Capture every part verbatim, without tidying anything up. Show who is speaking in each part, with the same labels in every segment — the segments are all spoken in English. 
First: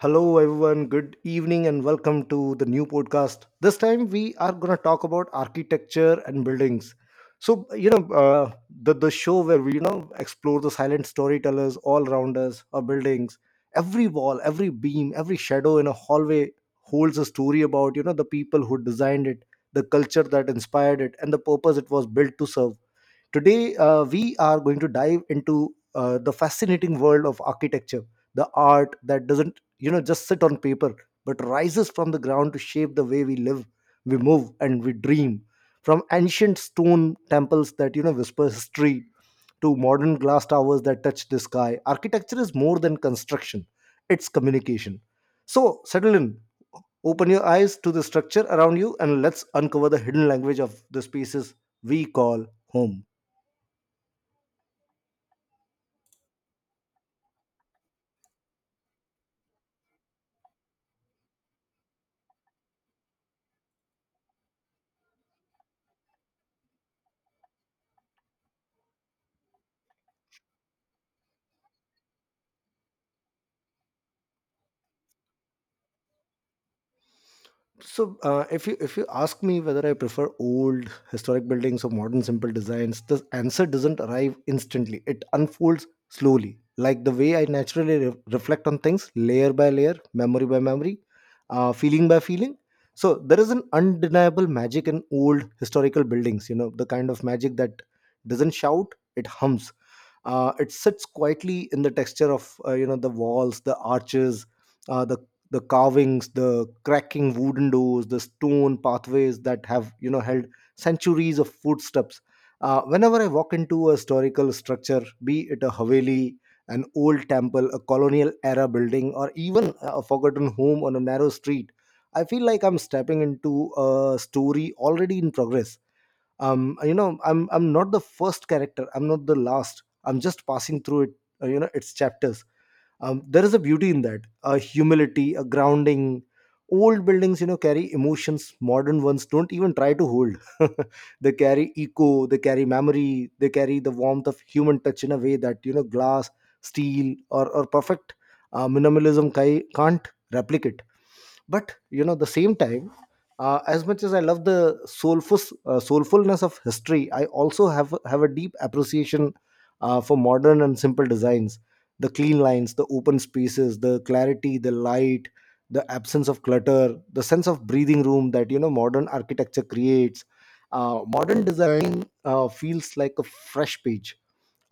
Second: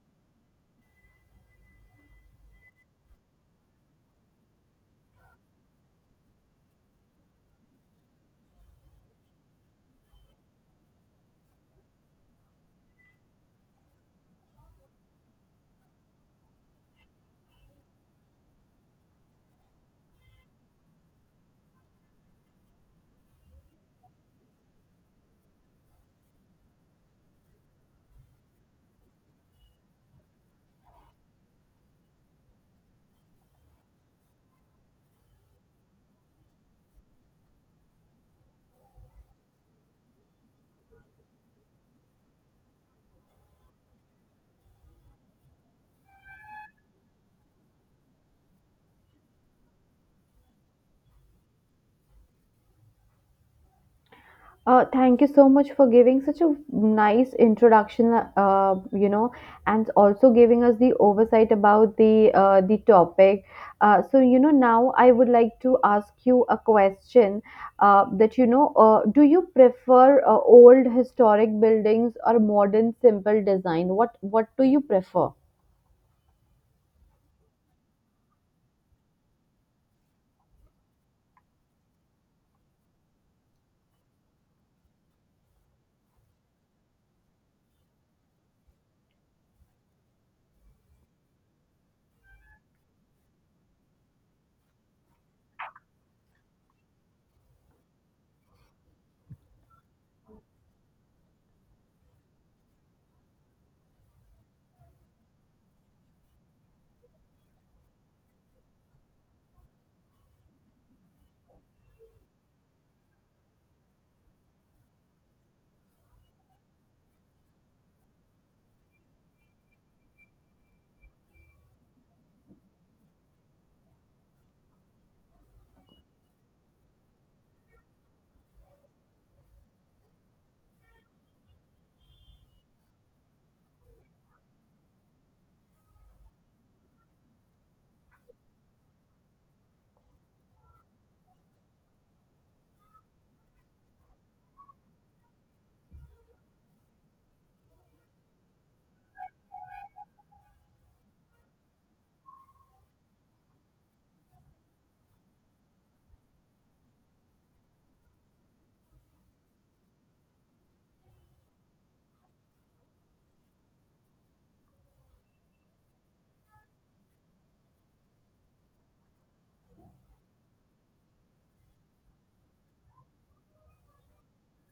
Speaker 1: Hello, everyone. Good evening, and welcome to the new podcast. This time, we are going to talk about architecture and buildings. So, you know, uh, the the show where we you know explore the silent storytellers all around us, our buildings. Every wall, every beam, every shadow in a hallway holds a story about you know the people who designed it, the culture that inspired it, and the purpose it was built to serve. Today, uh, we are going to dive into uh, the fascinating world of architecture, the art that doesn't, you know, just sit on paper, but rises from the ground to shape the way we live, we move, and we dream. From ancient stone temples that, you know, whisper history to modern glass towers that touch the sky, architecture is more than construction, it's communication. So, settle in, open your eyes to the structure around you, and let's uncover the hidden language of the spaces we call home.
Speaker 2: Uh, thank you so much for giving such a nice introduction, uh, you know, and also giving us the oversight about the uh, the topic. Uh, so, you know, now I would like to ask you a question uh, that, you know, uh, do you prefer uh, old historic buildings or modern simple design? What what do you prefer?
Speaker 1: So, uh, if you if you ask me whether I prefer old historic buildings or modern simple designs, the answer doesn't arrive instantly. It unfolds slowly, like the way I naturally re- reflect on things, layer by layer, memory by memory, uh, feeling by feeling. So there is an undeniable magic in old historical buildings. You know, the kind of magic that doesn't shout; it hums. Uh, it sits quietly in the texture of uh, you know the walls, the arches, uh, the the carvings, the cracking wooden doors, the stone pathways that have you know held centuries of footsteps. Uh, whenever I walk into a historical structure, be it a haveli, an old temple, a colonial era building, or even a forgotten home on a narrow street, I feel like I'm stepping into a story already in progress. um you know i'm i'm not the first character, I'm not the last, I'm just passing through it uh, you know its chapters. Um, there is a beauty in that, a humility, a grounding. Old buildings, you know carry emotions modern ones don't even try to hold. They carry echo, they carry memory, they carry the warmth of human touch in a way that you know glass, steel, or or perfect uh, minimalism ki- can't replicate. But, you know the same time, uh, as much as I love the soulful uh, soulfulness of history, I also have have a deep appreciation uh, for modern and simple designs. The clean lines, the open spaces, the clarity, the light, the absence of clutter, the sense of breathing room that you know modern architecture creates. Uh, modern design uh, feels like a fresh page,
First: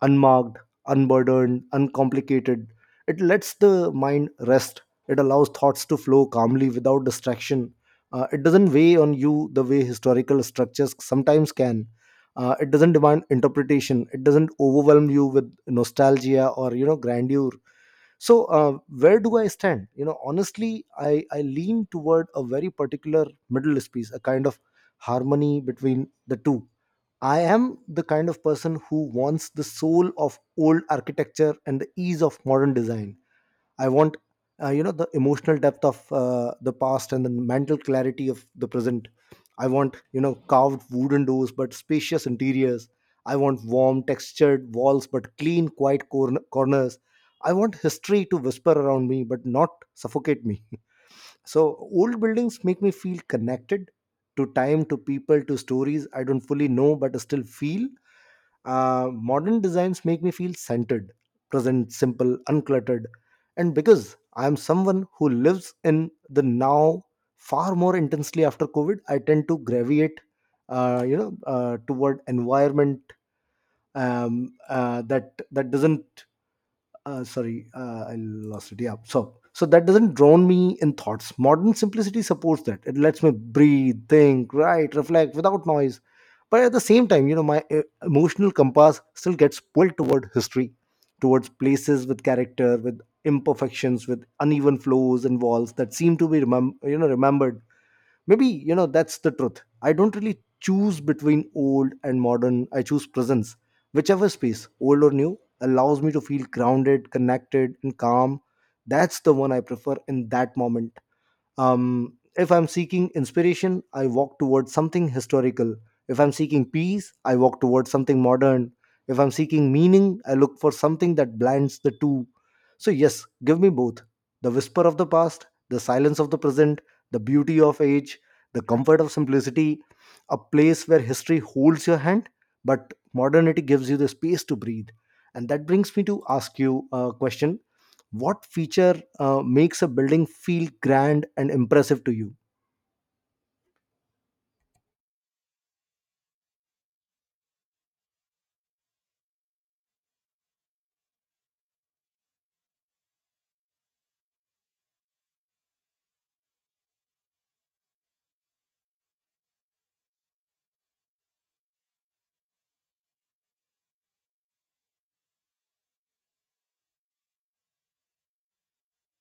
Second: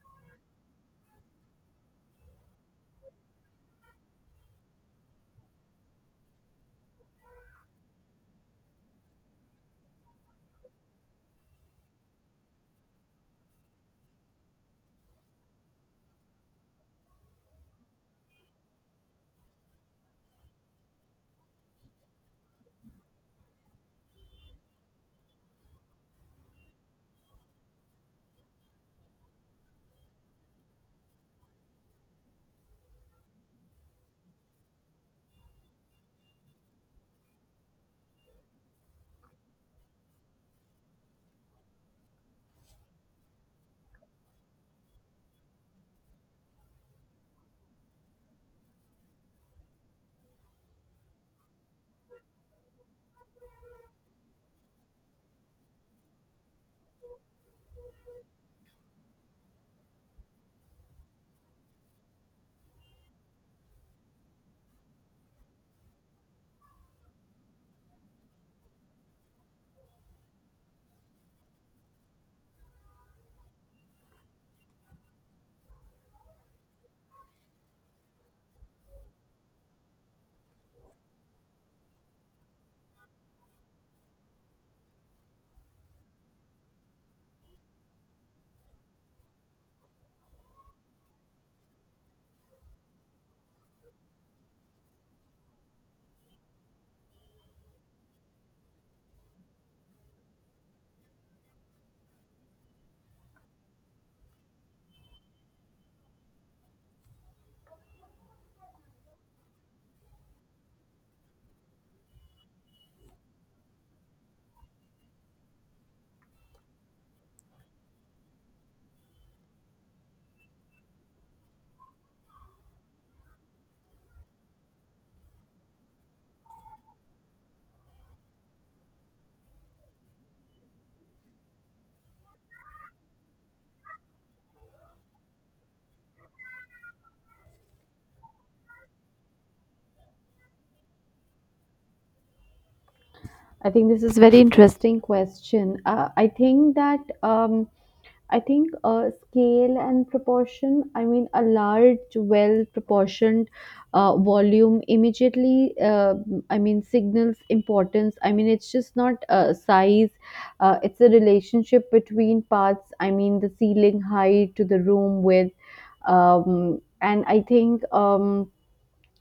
Speaker 1: unmarked, unburdened, uncomplicated. It lets the mind rest. It allows thoughts to flow calmly without distraction. Uh, it doesn't weigh on you the way historical structures sometimes can. Uh, it doesn't demand interpretation. It doesn't overwhelm you with nostalgia or you know grandeur. So uh, where do I stand? You know, honestly, I I lean toward a very particular middle space, a kind of harmony between the two. I am the kind of person who wants the soul of old architecture and the ease of modern design. I want, uh, you know, the emotional depth of uh, the past and the mental clarity of the present. I want, you know, carved wooden doors but spacious interiors. I want warm, textured walls but clean, quiet corn- corners. I want history to whisper around me but not suffocate me. So old buildings make me feel connected to time, to people, to stories I don't fully know but still feel. Uh, modern designs make me feel centered, present, simple, uncluttered. And because I'm someone who lives in the now far more intensely after COVID, I tend to gravitate, uh, you know, uh, toward environment um, uh, that that doesn't— uh, sorry, uh, I lost it. Yeah. So, so that doesn't drown me in thoughts. Modern simplicity supports that. It lets me breathe, think, write, reflect without noise. But at the same time, you know, my uh, emotional compass still gets pulled toward history, towards places with character, with imperfections, with uneven flows and walls that seem to be remem- you know remembered. Maybe, you know that's the truth. I don't really choose between old and modern, I choose presence. Whichever space, old or new, allows me to feel grounded, connected, and calm, that's the one I prefer in that moment. Um, if I'm seeking inspiration, I walk towards something historical. If I'm seeking peace, I walk towards something modern. If I'm seeking meaning, I look for something that blends the two. So, yes, give me both: the whisper of the past, the silence of the present, the beauty of age, the comfort of simplicity, a place where history holds your hand, but modernity gives you the space to breathe. And that brings me to ask you a question: what feature uh, makes a building feel grand and impressive to you?
Speaker 2: I think this is very interesting question. Uh, I think that um, I think uh, scale and proportion. I mean, a large, well-proportioned uh, volume immediately. Uh, I mean, signals importance. I mean, it's just not uh, size. Uh, it's a relationship between parts. I mean, the ceiling height to the room width, um, and I think. Um,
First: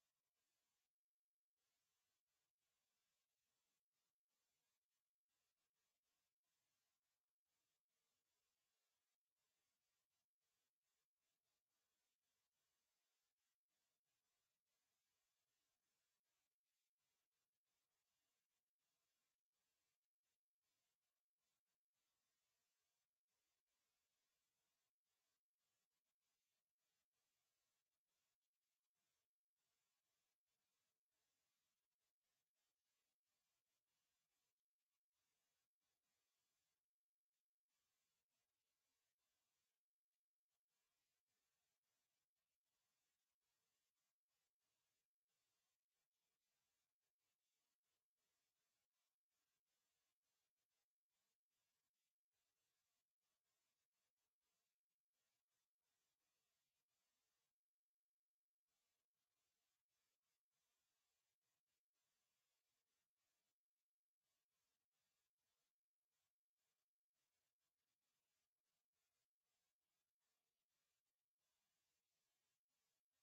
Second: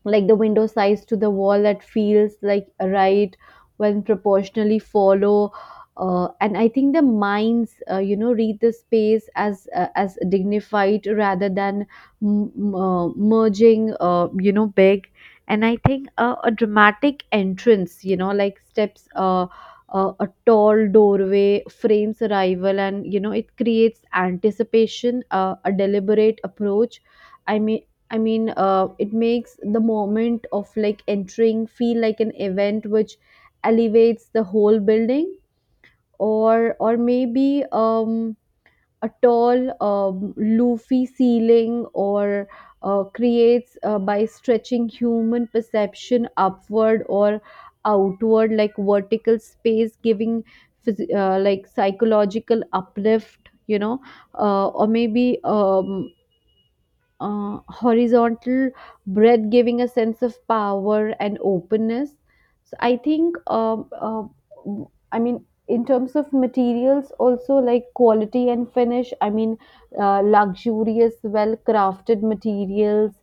Speaker 2: like the window size to the wall that feels like right when proportionally follow uh, and I think the minds uh, you know read the space as uh, as dignified rather than m- m- uh, merging uh, you know big. And I think uh, a dramatic entrance, you know, like steps, uh, uh, a tall doorway frames arrival, and you know it creates anticipation, uh, a deliberate approach. I mean, I mean, uh, it makes the moment of like entering feel like an event, which elevates the whole building. Or or maybe um, a tall um, loofy ceiling, or uh, creates uh, by stretching human perception upward or outward, like vertical space, giving phys- uh, like psychological uplift, you know, uh, or maybe um, uh, horizontal breath, giving a sense of power and openness. So I think, um, uh, I mean, in terms of materials also, like quality and finish. I mean, uh, luxurious, well crafted materials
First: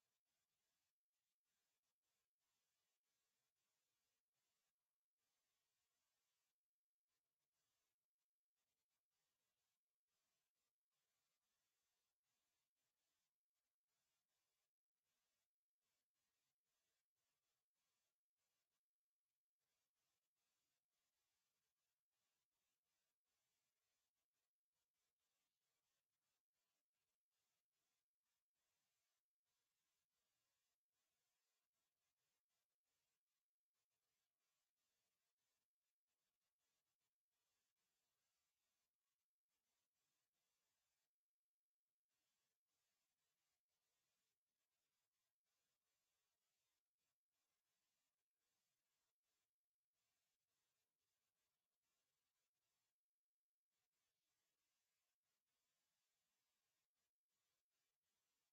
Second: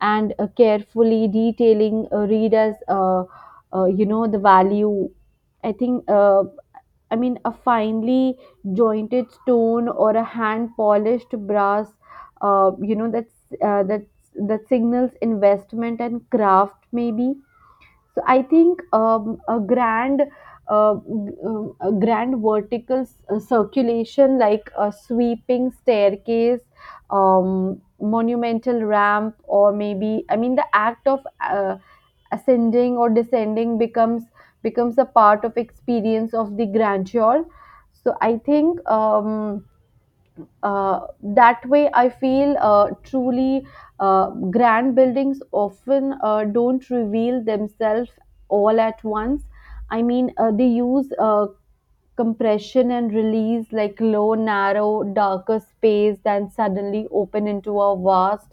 Speaker 2: and uh, carefully detailing uh, read as uh, uh, you know the value. I think uh, I mean, a finely jointed stone or a hand polished brass, uh, you know that's uh, that that signals investment and craft, maybe. So I think, um, a grand uh, g- um, a grand vertical s- uh, circulation, like a sweeping staircase, um, monumental ramp, or maybe, I mean, the act of uh, ascending or descending becomes becomes a part of experience of the grandeur. So I think, um, uh, that way I feel uh, truly uh, grand buildings often uh, don't reveal themselves all at once. I mean, uh, they use uh, compression and release, like low, narrow, darker space, then suddenly open into a vast,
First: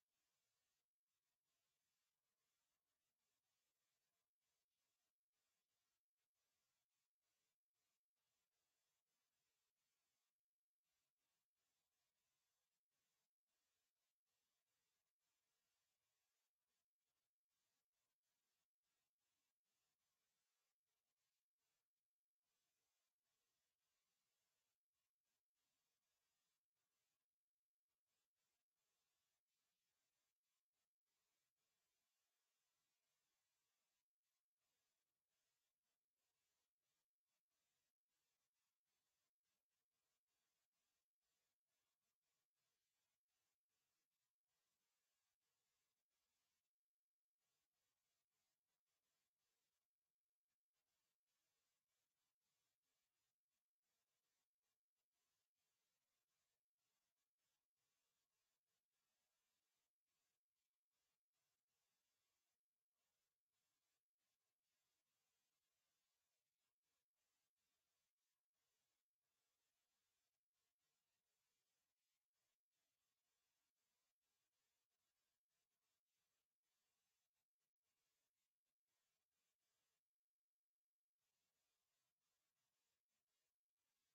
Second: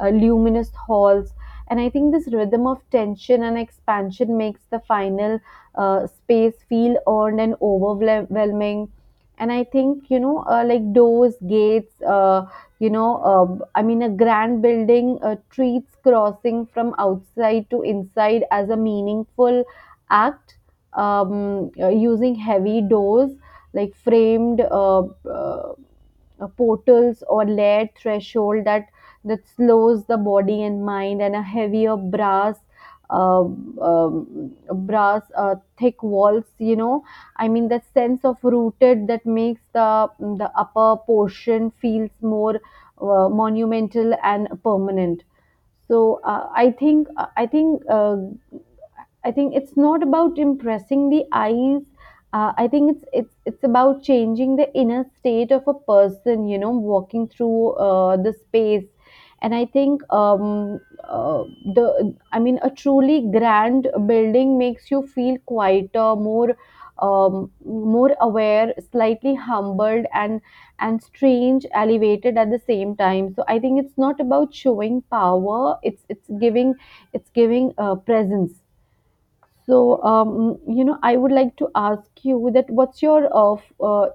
Speaker 2: uh, luminous halls. And I think this rhythm of tension and expansion makes the final uh, space feel earned and overwhelming. And I think, you know, uh, like doors, gates, uh, you know, uh, I mean, a grand building uh, treats crossing from outside to inside as a meaningful act, um, uh, using heavy doors, like framed uh, uh, uh, portals or layered threshold that that slows the body and mind, and a heavier brass uh, um, brass uh, thick walls, you know, I mean that sense of rooted that makes the the upper portion feels more uh, monumental and permanent. So uh, i think i think uh, I think it's not about impressing the eyes. Uh, I think it's it's it's about changing the inner state of a person, you know, walking through uh, the space. And I think, um, uh, the I mean, a truly grand building makes you feel quieter, more, um, more aware, slightly humbled, and and strange, elevated at the same time. So I think it's not about showing power. It's it's giving it's giving uh, presence. So, um, you know, I would like to ask you that what's your uh, f- uh,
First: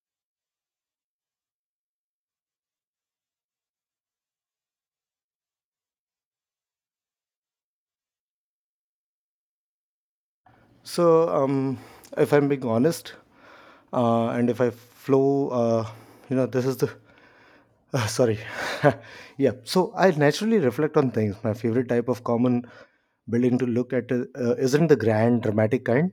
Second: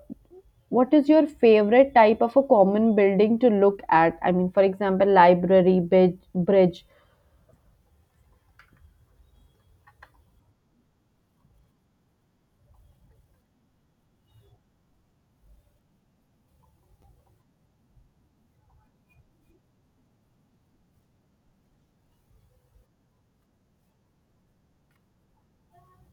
Speaker 2: what is your favorite type of a common building to look at? I mean, for example, library, bridge, bridge.
Speaker 1: So, um, if I'm being honest, uh, and if I flow, uh, you know, this is the— uh, sorry, yeah. So I naturally reflect on things. My favorite type of common building to look at uh, uh, isn't the grand, dramatic kind.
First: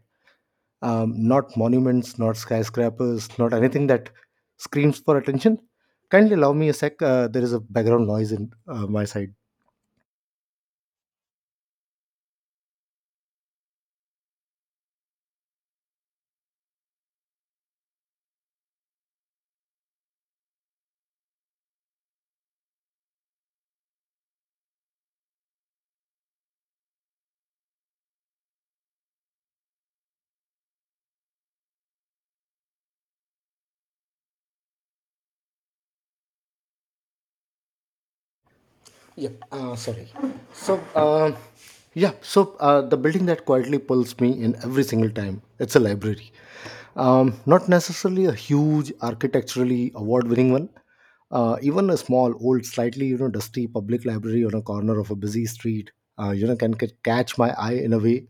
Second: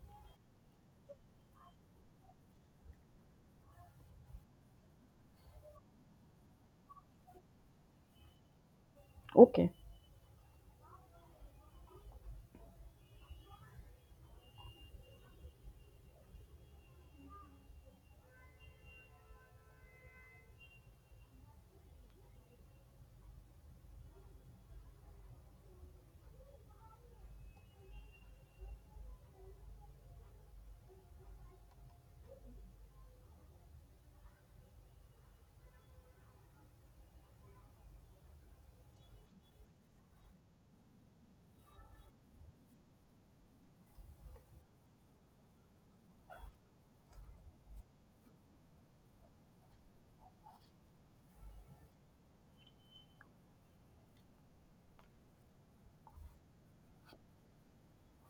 Speaker 1: Um, not monuments, not skyscrapers, not anything that screams for attention. Kindly allow me a sec. Uh, there is a background noise in uh, my side.
Speaker 2: Okay.
Speaker 1: Yeah, uh, sorry. So, um, yeah, so uh, the building that quietly pulls me in every single time, it's a library. Um, not necessarily a huge, architecturally award-winning one. Uh, even a small, old, slightly, you know, dusty public library on a corner of a busy street, uh, you know, can, can catch my eye in a way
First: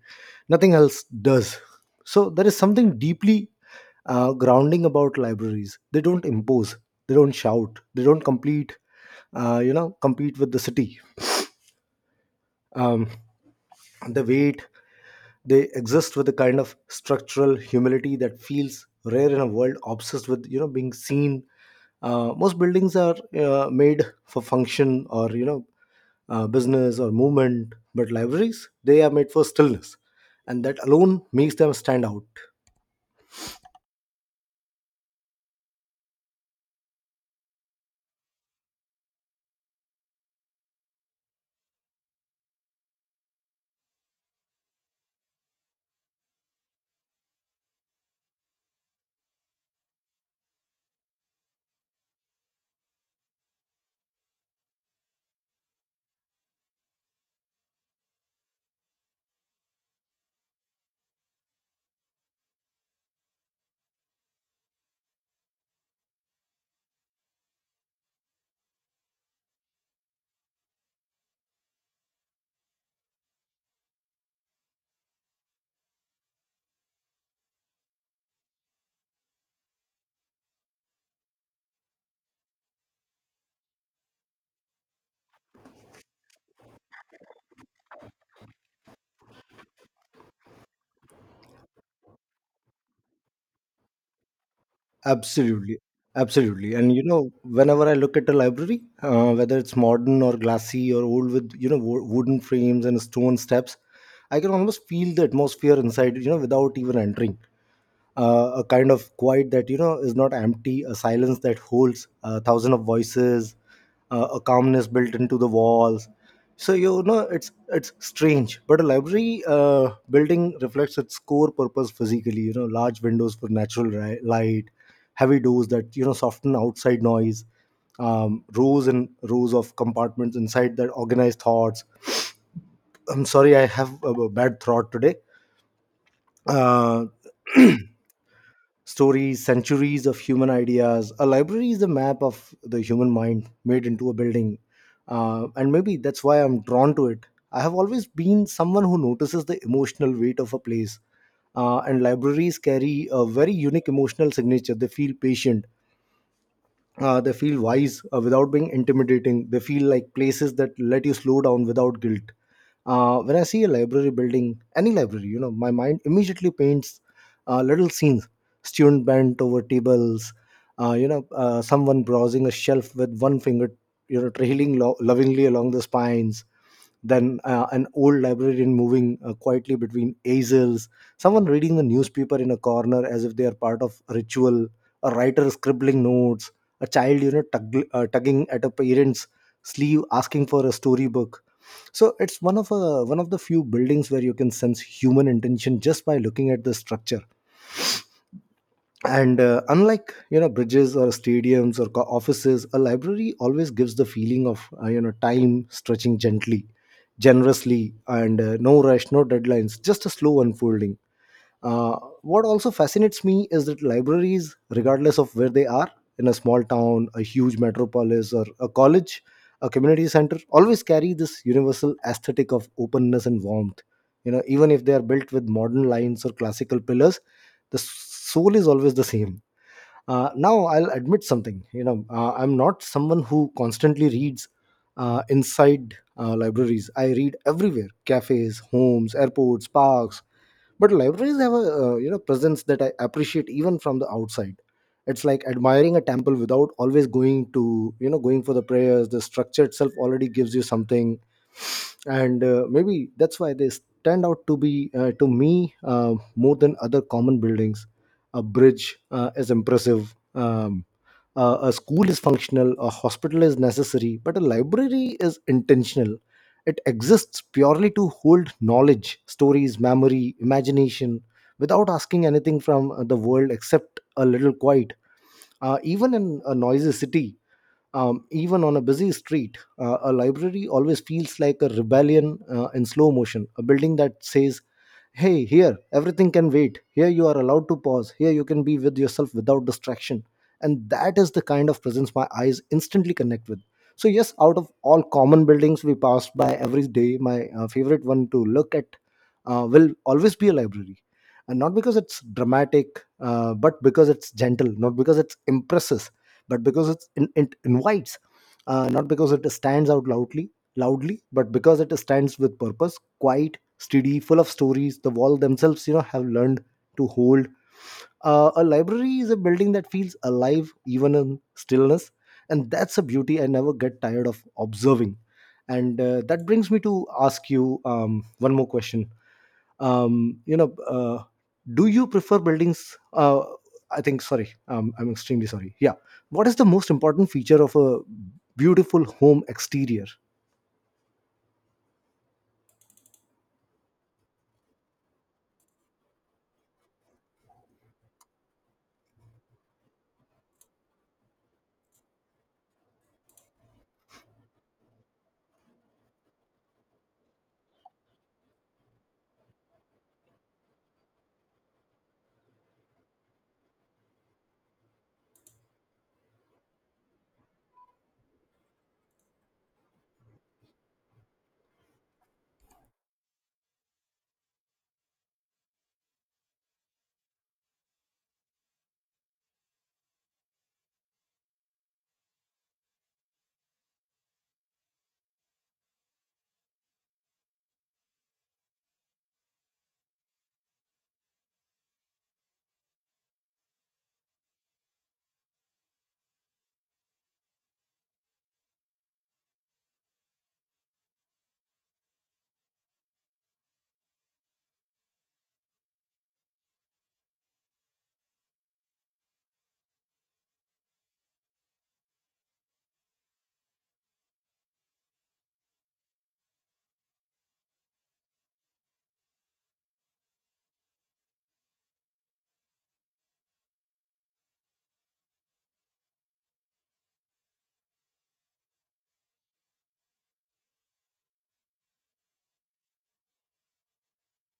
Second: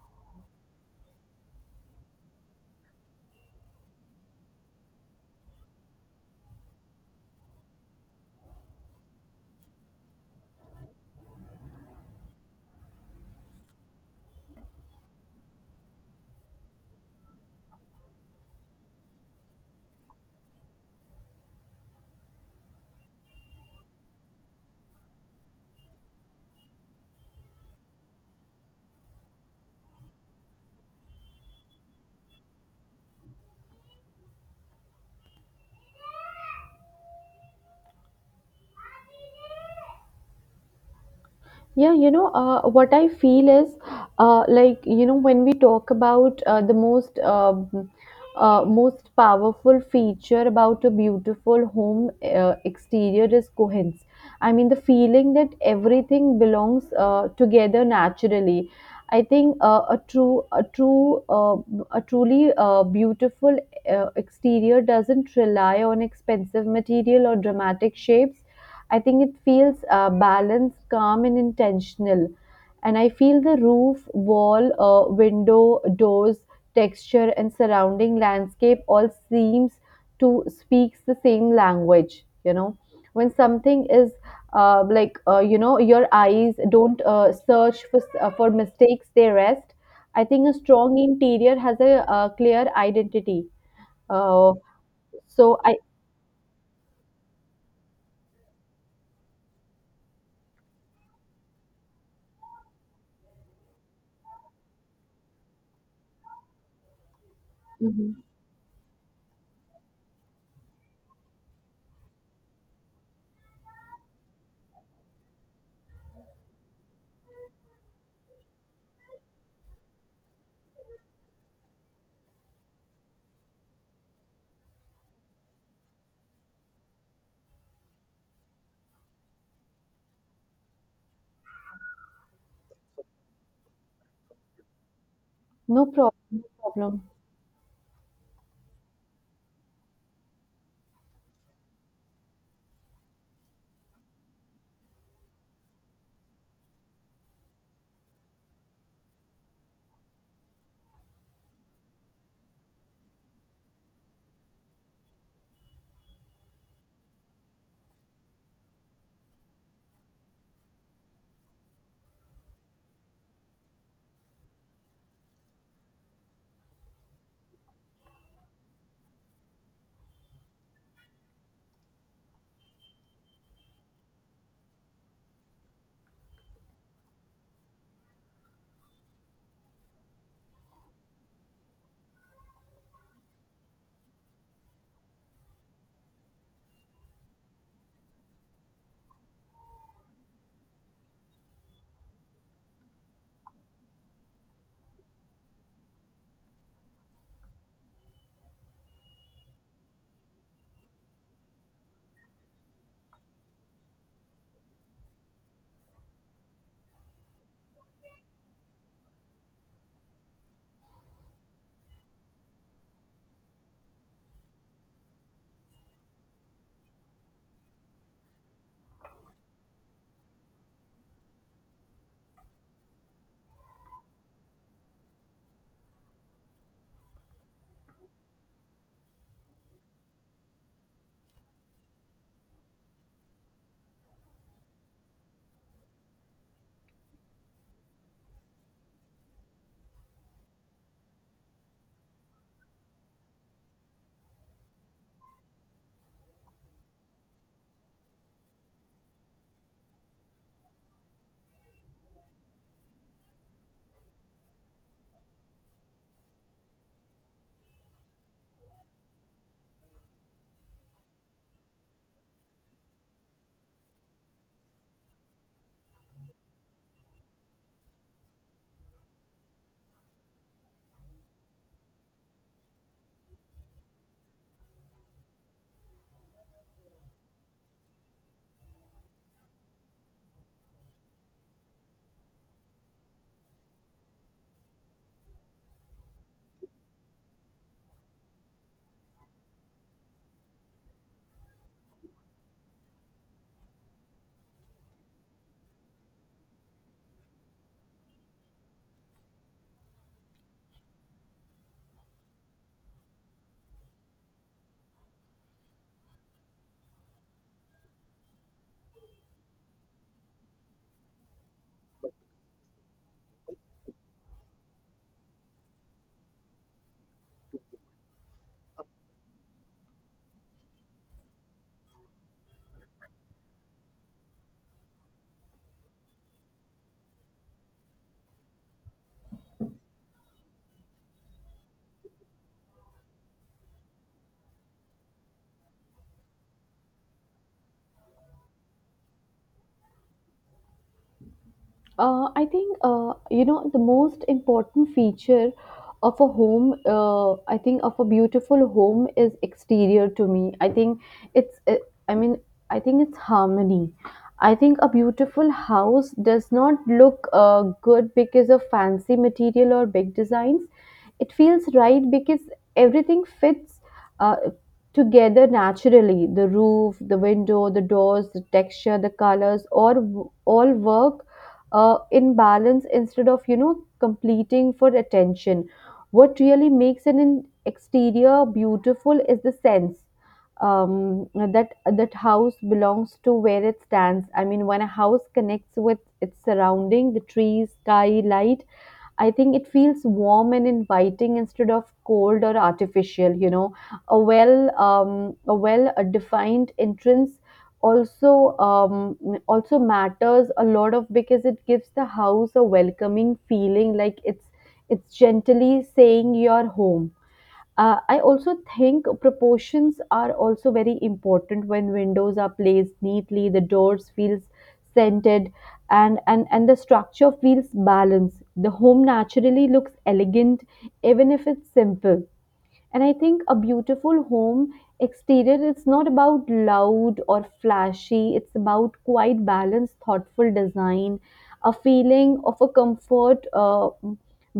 Speaker 1: nothing else does. So there is something deeply uh, grounding about libraries. They don't impose, they don't shout, they don't complete, uh, you know, compete with the city. um, the weight, they exist with a kind of structural humility that feels rare in a world obsessed with you know being seen. Uh, most buildings are uh, made for function or, you know uh, business or movement, but libraries, they are made for stillness, and that alone makes them stand out.
Speaker 2: Yeah, you know, uh, what I feel is uh, like, you know, when we talk about uh, the most um uh, most powerful feature about a beautiful home uh, exterior is coherence. I mean, the feeling that everything belongs uh, together naturally. I think uh, a true, a true, uh, a truly uh, beautiful uh, exterior doesn't rely on expensive material or dramatic shapes. I think it feels uh, balanced, calm, and intentional. And I feel the roof, wall, uh, window, doors, texture, and surrounding landscape all seems to speaks the same language. You know, when something is uh, like uh, you know, your eyes don't uh, search for uh, for mistakes; they rest. I think a strong interior has a, uh clear identity. Uh, so I
Speaker 1: Absolutely, absolutely. And, you know, whenever I look at a library, uh, whether it's modern or glassy or old with you know wo- wooden frames and stone steps, I can almost feel the atmosphere inside. You know, without even entering
Speaker 2: Mhm.
Speaker 1: uh, a kind of quiet that, you know is not empty, a silence that holds a thousand of voices, uh, a calmness built into the walls. So, you know, it's it's strange, but a library uh, building reflects its core purpose physically. You know, large windows for natural ri- light, heavy doors that, you know soften outside noise, um, rows and rows of compartments inside that organize thoughts. I'm sorry, I have a a bad throat today.
Speaker 2: No problem. No problem.
Speaker 1: Uh, Stories, centuries of human ideas. A library is a map of the human mind made into a building. Uh, and maybe that's why I'm drawn to it. I have always been someone who notices the emotional weight of a place. Uh, and libraries carry a very unique emotional signature. They feel patient, uh, they feel wise uh, without being intimidating. They feel like places that let you slow down without guilt. Uh, when I see a library building, any library, you know, my mind immediately paints uh, little scenes: student bent over tables, uh, you know uh, someone browsing a shelf with one finger, you know trailing lo- lovingly along the spines, then uh, an old librarian moving uh, quietly between aisles, someone reading the newspaper in a corner as if they are part of a ritual, a writer scribbling notes, a child, you know tug, uh, tugging at a parent's sleeve asking for a storybook. So it's one of a one of the few buildings where you can sense human intention just by looking at the structure. And, uh, unlike, you know bridges or stadiums or co- offices, a library always gives the feeling of, uh, you know time stretching gently, generously, and, uh, no rush, no deadlines, just a slow unfolding. Uh, what also fascinates me is that libraries, regardless of where they are, in a small town, a huge metropolis, or a college, a community center, always carry this universal aesthetic of openness and warmth. You know, even if they are built with modern lines or classical pillars, the soul is always the same. Uh, now, I'll admit something. You know, uh, I'm not someone who constantly reads uh, inside uh, libraries. I read everywhere: cafes, homes, airports, parks, but libraries have a uh, you know presence that I appreciate even from the outside. It's like admiring a temple without always going to, you know going for the prayers. The structure itself already gives you something. And uh, maybe that's why they stand out to be uh, to me, uh, more than other common buildings. A bridge uh, is impressive. um, uh, a a school is functional, a hospital is necessary, but a library is intentional. It exists purely to hold knowledge, stories, memory, imagination, without asking anything from uh, the world except a little quiet. Uh, even in a noisy city, um, even on a busy street, uh, a library always feels like a rebellion uh, in slow motion, a building that says, "Hey, here, everything can wait. Here, you are allowed to pause. Here, you can be with yourself without distraction." And that is the kind of presence my eyes instantly connect with. So, yes, out of all common buildings we pass by every day, my uh, favorite one to look at uh, will always be a library. And not because it's dramatic, uh, but because it's gentle, not because it's impressive but because it's, it, it invites, uh, not because it stands out loudly— loudly but because it stands with purpose, quiet, steady, full of stories the wall themselves you know have learned to hold. Uh, a library is a building that feels alive even in stillness, and that's a beauty I never get tired of observing. And uh, that brings me to ask you um, one more question. um, you know uh, do you prefer buildings uh, I think, sorry, um, I'm extremely sorry. Yeah, what is the most important feature of a beautiful home exterior?
Speaker 2: Uh, I think uh, you know the most important feature of a home. Uh, I think of a beautiful home is exterior to me. I think it's. uh, I mean, I think it's harmony. I think a beautiful house does not look uh, good because of fancy material or big designs. It feels right because everything fits uh, together naturally. The roof, the window, the doors, the texture, the colors, or all all work uh, in balance instead of you know completing for attention. What really makes an in- exterior beautiful is the sense um, that that house belongs to where it stands. I mean, when a house connects with its surrounding, the trees, sky, light, I think it feels warm and inviting instead of cold or artificial. You know, a well um, a well uh, defined entrance also um, also matters a lot of because it gives the house a welcoming feeling, like it's it's gently saying you're home. Uh, I also think proportions are also very important when windows are placed neatly, the doors feels centered, and, and, and the structure feels balanced. The home naturally looks elegant, even if it's simple. And I think a beautiful home exterior is not about loud or flashy, it's about quite balanced, thoughtful design, a feeling of a comfort uh,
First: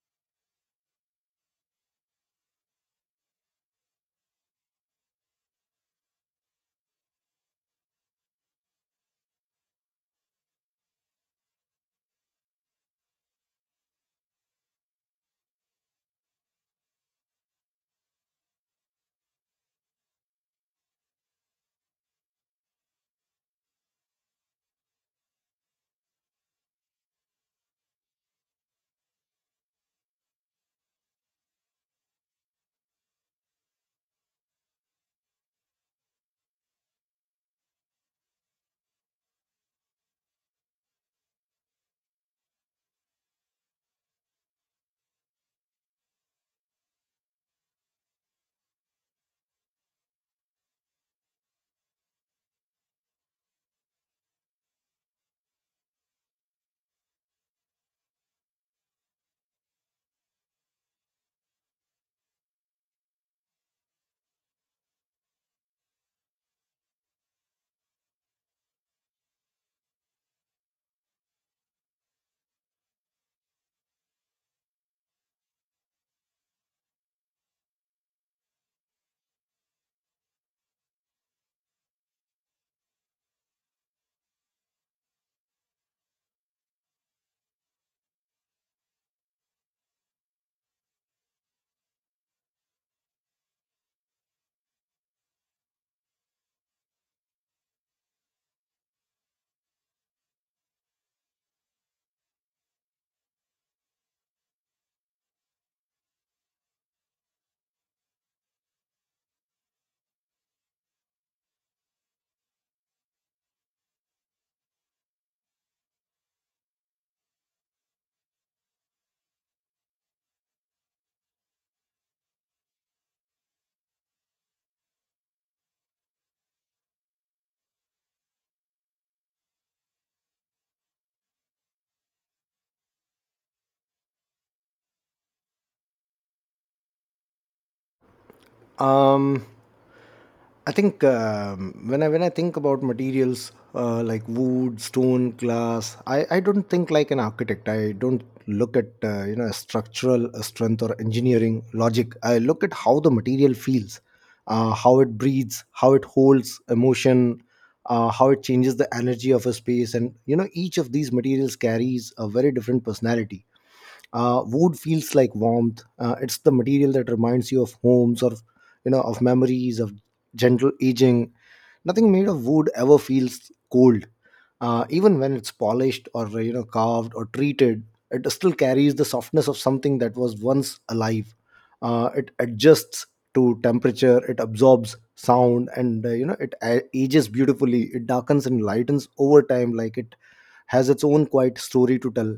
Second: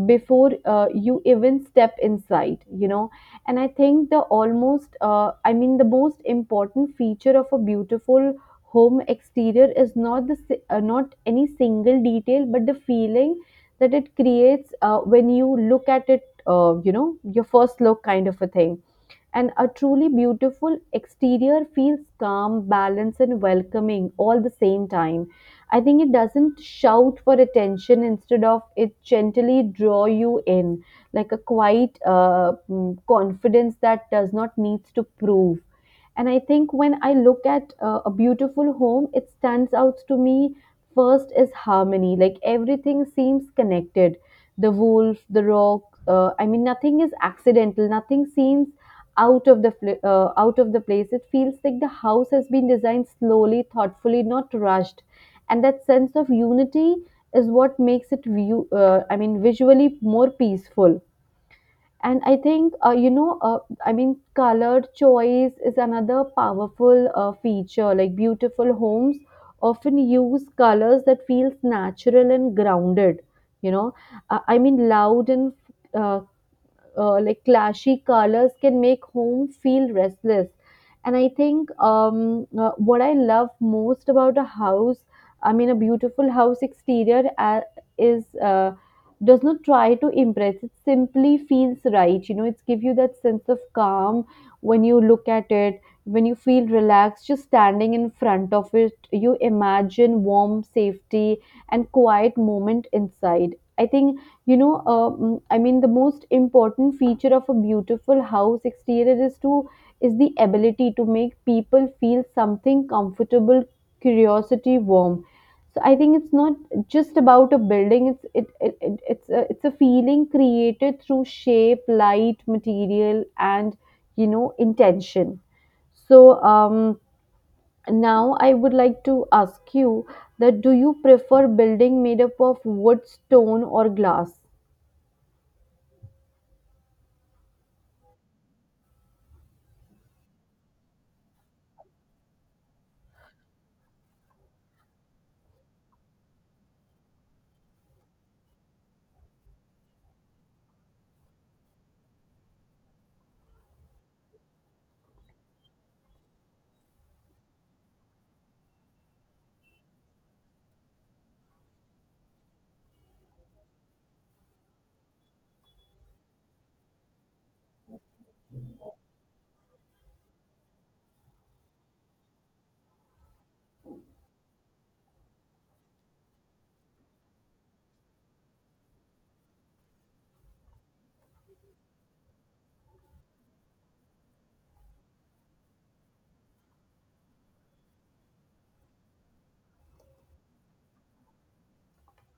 Speaker 2: before uh, you even step inside, you know. And I think the almost, uh, I mean, the most important feature of a beautiful home exterior is not the si- uh, not any single detail but the feeling that it creates uh, when you look at it, uh, you know, your first look kind of a thing. And a truly beautiful exterior feels calm, balanced, and welcoming all the same time. I think it doesn't shout for attention, instead of it gently draw you in, like a quiet uh, mm, confidence that does not needs to prove. And I think when I look at uh, a beautiful home, it stands out to me first is harmony. Like everything seems connected. The wolf, the rock. Uh, I mean, nothing is accidental. Nothing seems out of the fl- uh, out of the place. It feels like the house has been designed slowly, thoughtfully, not rushed, and that sense of unity is what makes it view uh, I mean visually more peaceful. And I think uh, you know uh, I mean color choice is another powerful uh, feature, like beautiful homes often use colors that feels natural and grounded, you know. uh, I mean, loud and uh, uh, like clashy colors can make home feel restless. And I think, um, uh, what I love most about a house, I mean a beautiful house exterior, uh, is uh, does not try to impress. It simply feels right, you know. It's give you that sense of calm when you look at it, when you feel relaxed just standing in front of it. You imagine warm safety and quiet moment inside. I think, you know uh, mm, I mean, the most important feature of a beautiful house exterior is to is the ability to make people feel something comfortable, curiosity, warm. So I think it's not just about a building, it's it, it, it it's a, it's a feeling created through shape, light, material, and you know intention. So, um now I would like to ask you that do you prefer building made up of wood, stone, or glass?
Speaker 1: Um, I think um, when I when I think about materials uh, like wood, stone, glass, I, I don't think like an architect. I don't look at uh, you know structural strength or engineering logic. I look at how the material feels, uh, how it breathes, how it holds emotion, uh, how it changes the energy of a space. And you know, each of these materials carries a very different personality. Uh, wood feels like warmth. Uh, it's the material that reminds you of homes, or you know of memories of gentle aging. Nothing made of wood ever feels cold, uh, even when it's polished or you know carved or treated. It still carries the softness of something that was once alive. Uh, it adjusts to temperature. It absorbs sound, and uh, you know it a- ages beautifully. It darkens and lightens over time, like it has its own quiet story to tell.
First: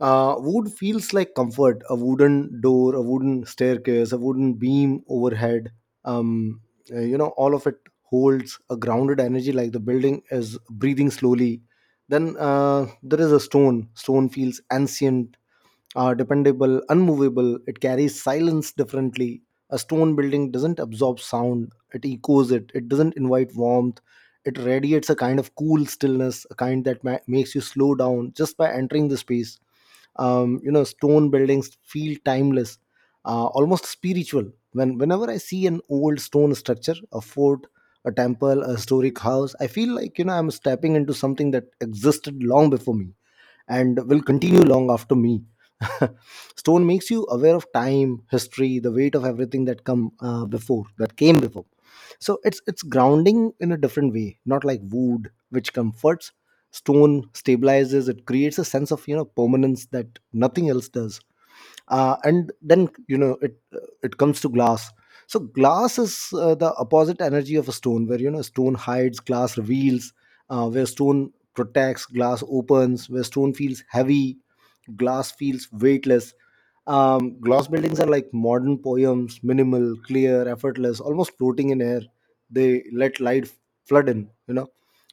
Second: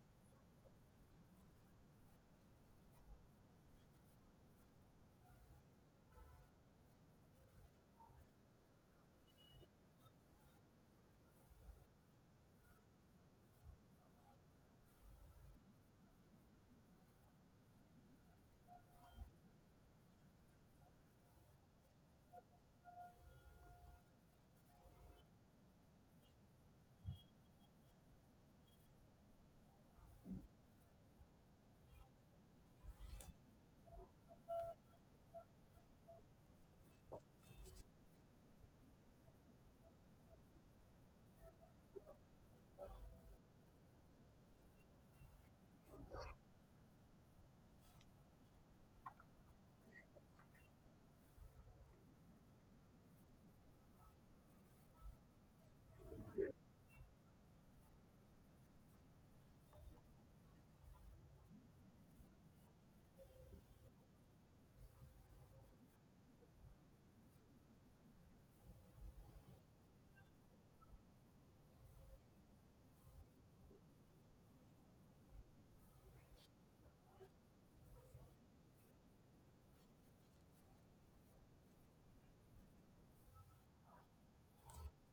Speaker 1: uh, Wood feels like comfort: a wooden door, a wooden staircase, a wooden beam overhead. Um, uh, you know, all of it holds a grounded energy, like the building is breathing slowly. Then uh, there is a stone. Stone feels ancient, are dependable, unmovable. It carries silence differently. A stone building doesn't absorb sound, it echoes it, it doesn't invite warmth. It radiates a kind of cool stillness, a kind that ma- makes you slow down just by entering the space. Um, you know, stone buildings feel timeless, uh, almost spiritual. When whenever I see an old stone structure, a fort, a temple, a historic house, I feel like you know I'm stepping into something that existed long before me and will continue long after me. Stone makes you aware of time, history, the weight of everything that come uh, before, that came before. So it's it's grounding in a different way, not like wood, which comforts. Stone stabilizes. It creates a sense of you know permanence that nothing else does. Uh, and then you know it it comes to glass. So glass is uh, the opposite energy of a stone. Where you know stone hides, glass reveals. Uh, where stone protects, glass opens. Where stone feels heavy, glass feels weightless. Um, glass buildings are like modern poems: minimal, clear, effortless, almost floating in air. They let light flood in, you know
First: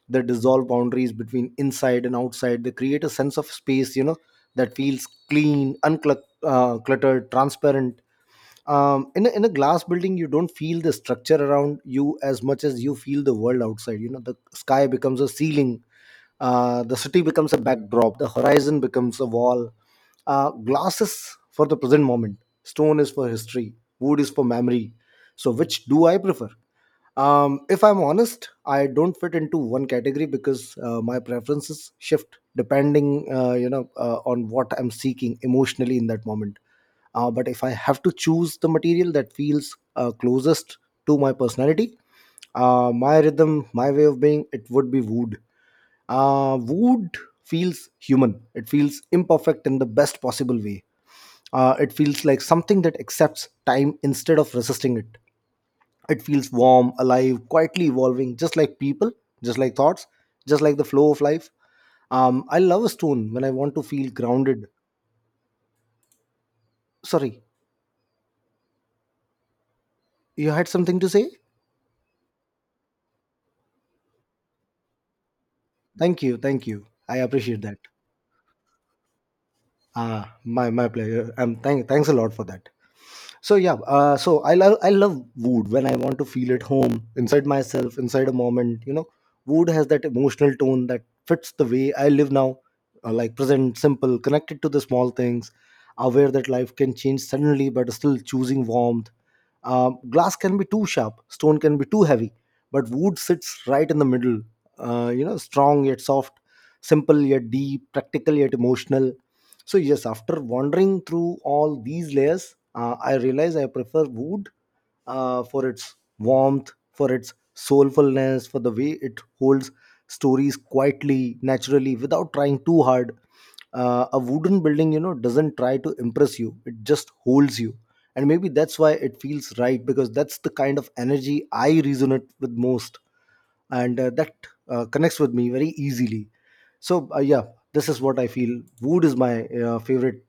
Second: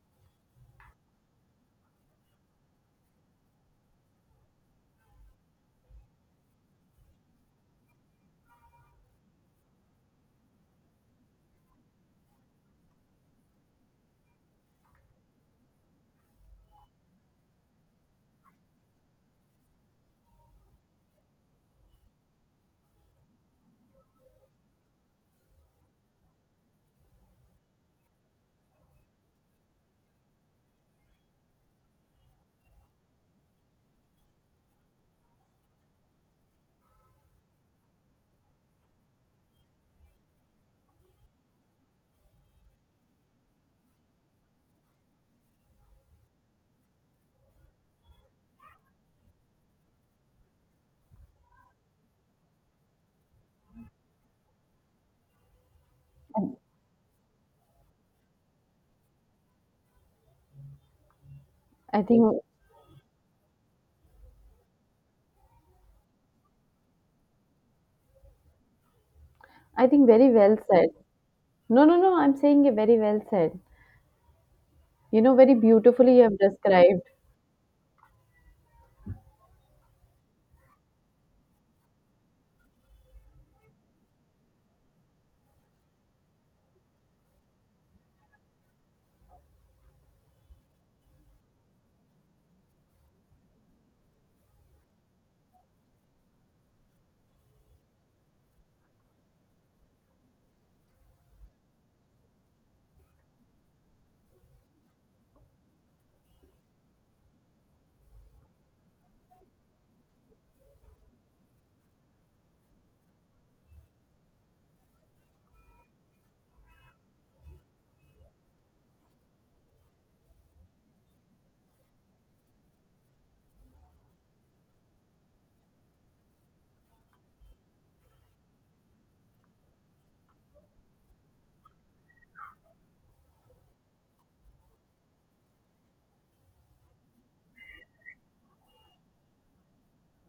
Speaker 1: they dissolve boundaries between inside and outside. They create a sense of space, you know that feels clean, uncluttered uh, cluttered, transparent. Um, in a, in a glass building, you don't feel the structure around you as much as you feel the world outside. You know, the sky becomes a ceiling, uh, the city becomes a backdrop, the horizon becomes a wall. Uh, glass is for the present moment, stone is for history, wood is for memory. So, which do I prefer? Um, if I'm honest, I don't fit into one category because uh, my preferences shift depending, uh, you know, uh, on what I'm seeking emotionally in that moment. Uh, but if I have to choose the material that feels uh, closest to my personality, uh, my rhythm, my way of being, it would be wood. Uh, wood feels human, it feels imperfect in the best possible way. Uh, it feels like something that accepts time instead of resisting it. It feels warm, alive, quietly evolving, just like people, just like thoughts, just like the flow of life.
Speaker 2: I think
Speaker 1: um, I love a stone when I want to feel grounded. Sorry,
Speaker 2: I think very
Speaker 1: you
Speaker 2: well
Speaker 1: had
Speaker 2: said.
Speaker 1: something to say.
Speaker 2: No, no, no, I'm saying it very well said. You know, very beautifully
Speaker 1: Thank
Speaker 2: you have
Speaker 1: you, thank you.
Speaker 2: described.
Speaker 1: I appreciate that. Ah, my my pleasure. Um, thank thanks a lot for that. So yeah, uh, so i love i love wood when I want to feel at home inside myself, inside a moment. You know, wood has that emotional tone that fits the way I live now, uh, like present, simple, connected to the small things, aware that life can change suddenly but still choosing warmth. Um, glass can be too sharp, stone can be too heavy, but wood sits right in the middle, uh, you know strong yet soft, simple yet deep, practical yet emotional. So yes, after wandering through all these layers, uh, I realize I prefer wood, uh, for its warmth, for its soulfulness, for the way it holds stories quietly, naturally, without trying too hard. Uh, a wooden building, you know, doesn't try to impress you; it just holds you, and maybe that's why it feels right, because that's the kind of energy I resonate with most, and uh, that uh, connects with me very easily. So uh, yeah, this is what I feel. Wood is my uh, favorite,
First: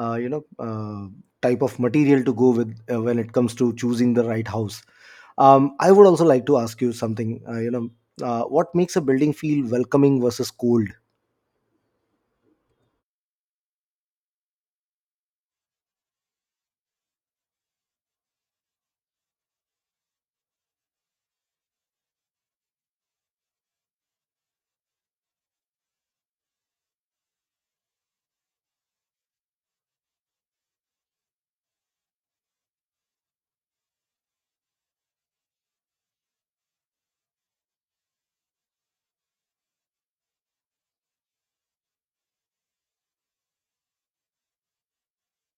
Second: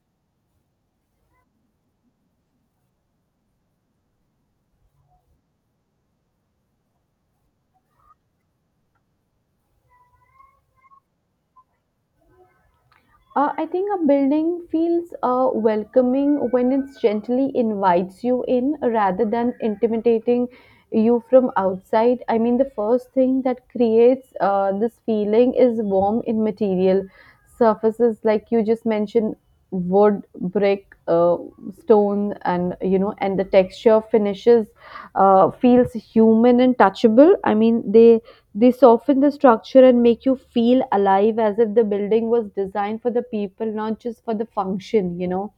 Speaker 1: uh, you know uh, type of material to go with, uh, when it comes to choosing the right house. Um, I would also like to ask you something. Uh, you know uh, what makes a building feel welcoming versus cold?
Speaker 2: Uh, I think a building feels uh, welcoming when it gently invites you in rather than intimidating you from outside. I mean, the first thing that creates uh, this feeling is warm in material surfaces, like you just mentioned wood, brick, uh, stone, and you know, and the texture finishes uh, feels human and touchable. I mean, they they soften the structure and make you feel alive as if the building was designed for the people, not just for the function, you know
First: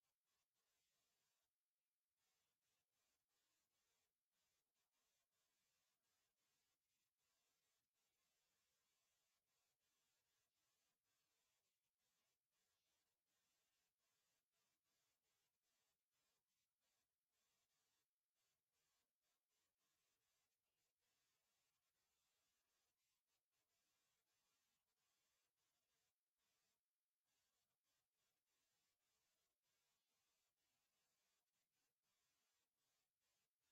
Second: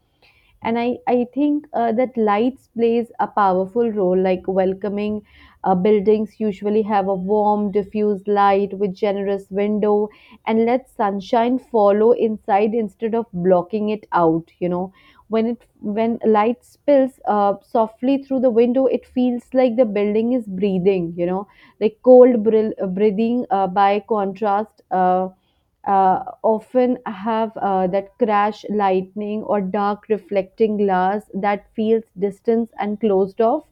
Speaker 2: and i i think uh, that lights plays a powerful role like welcoming uh, buildings usually have a warm diffused light with generous window and let sunshine follow inside instead of blocking it out you know when it when light spills uh, softly through the window it feels like the building is breathing you know like cold brill, breathing. Uh, by contrast, uh, uh, often have uh, that crash lightning or dark reflecting glass that feels distant and closed off.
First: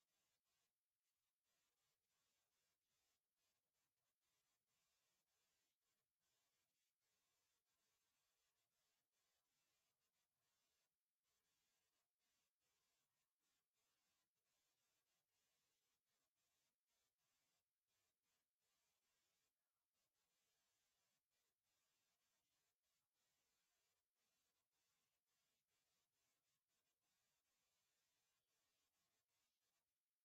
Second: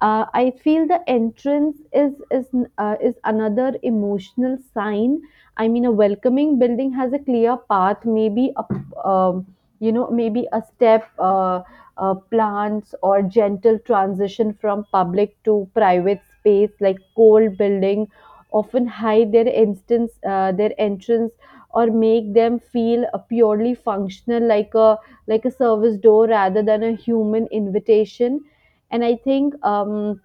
Speaker 2: Uh, I feel the entrance is is uh, is another emotional sign. I mean, a welcoming building has a clear path, maybe a um, you know, maybe a step, uh, uh, plants or gentle transition from public to private space, like cold building often hide their instance uh, their entrance, or make them feel uh, purely functional, like a like a service door rather than a human invitation. and i think um,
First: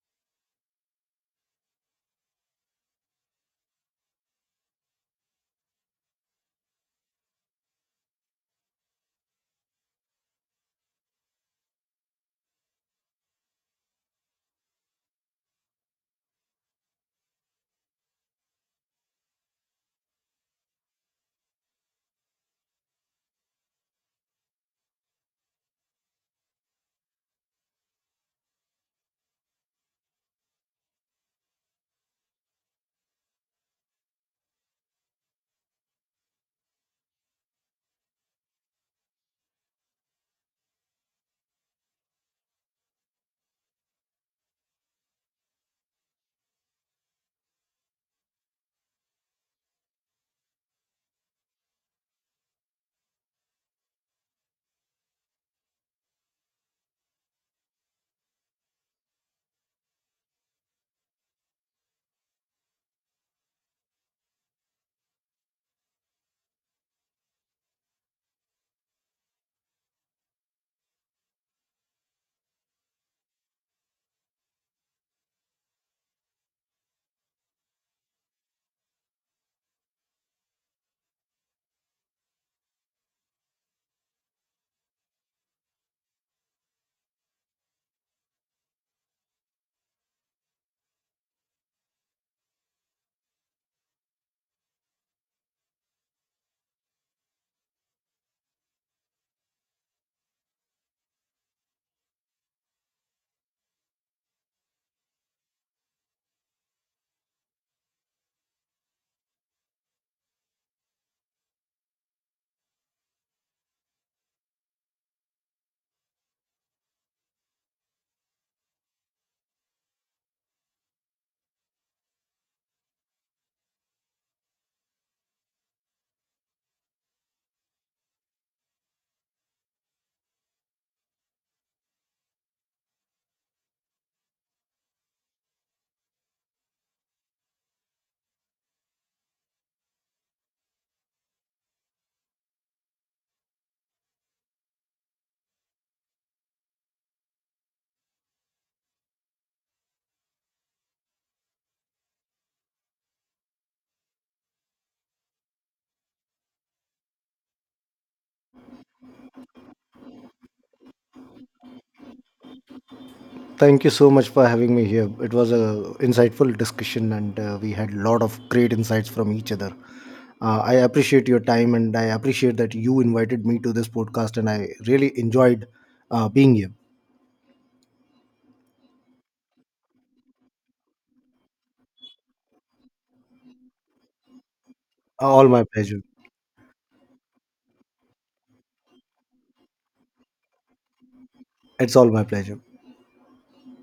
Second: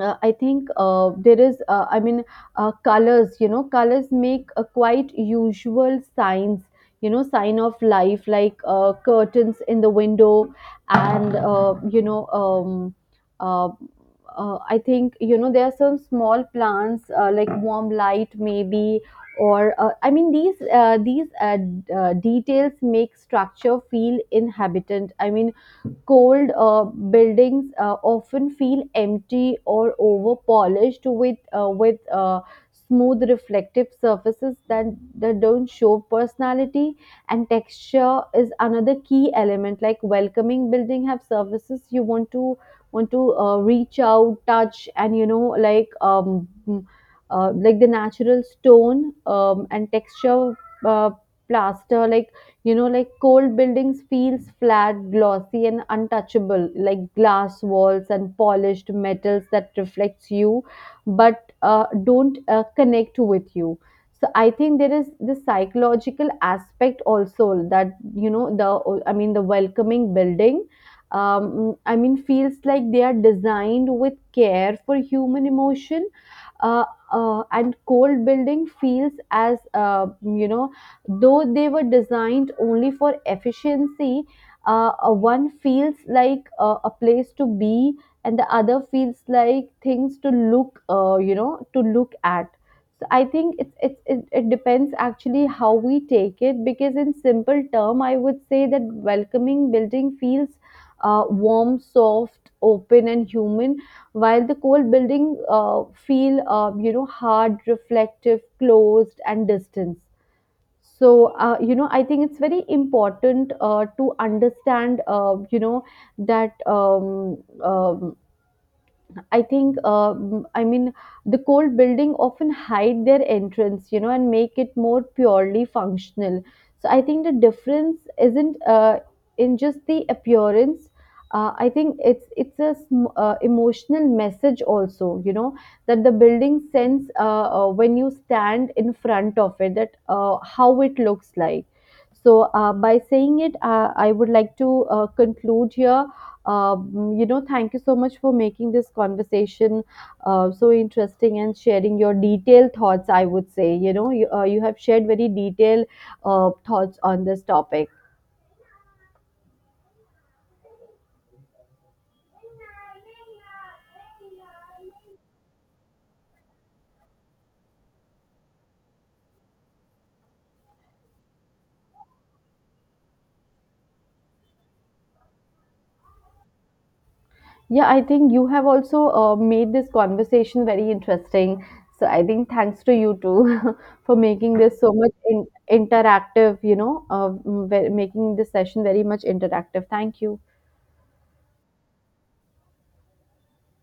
Speaker 2: uh, I think uh, there is, uh, I mean, uh, colors, you know, colors make a quite usual signs, you know, sign of life, like uh, curtains in the window, and, uh, you know, um, uh, uh, I think, you know, there are some small plants, uh, like warm light, maybe. Or uh, I mean, these uh, these uh, d- uh, details make structure feel inhabitant. I mean, cold uh, buildings uh, often feel empty or over polished with uh, with uh, smooth reflective surfaces that, that don't show personality. And texture is another key element. Like welcoming building have surfaces you want to want to uh, reach out touch, and you know, like um mm, uh, like the natural stone, um, and texture, uh, plaster like. You know, like cold buildings feels flat, glossy and untouchable, like glass walls and polished metals that reflects you but uh, don't uh, connect with you. So I think there is this psychological aspect also, that you know, the I mean the welcoming building, um, I mean, feels like they are designed with care for human emotion, uh, uh, and cold building feels as uh, you know, though they were designed only for efficiency. Uh, uh, one feels like uh, a place to be, and the other feels like things to look, uh, you know, to look at. So I think it's, it's it, it depends actually how we take it, because in simple term I would say that welcoming building feels uh, warm, soft, open and human, while the cold building uh, feel um, you know, hard, reflective, closed and distant. So uh, you know, I think it's very important uh, to understand, uh, you know, that um, um, I think, um, I mean, the cold building often hide their entrance, you know, and make it more purely functional. So I think the difference isn't uh, in just the appearance. Uh, I think it's it's a sm- uh, emotional message also, you know, that the building sends, uh, uh, when you stand in front of it, that uh, how it looks like. So uh, by saying it, uh, I would like to uh, conclude here. Um, you know, thank you so much for making this conversation uh, so interesting and sharing your detailed thoughts. I would say, you know, you, uh, you have shared very detailed uh, thoughts on this topic.
Speaker 1: Thank you so much for having me here. It was a insightful discussion, and uh, we had a lot of great insights from each other. uh, I appreciate your time and I appreciate that you invited me to this podcast, and I really enjoyed uh, being here.
Speaker 2: Yeah, I think you have also uh, made this conversation very interesting. So I think thanks to you too for making this so much in-
Speaker 1: All my pleasure.
Speaker 2: interactive, you know, uh, m- ve- making this session very much interactive. Thank you.
Speaker 1: It's all my pleasure.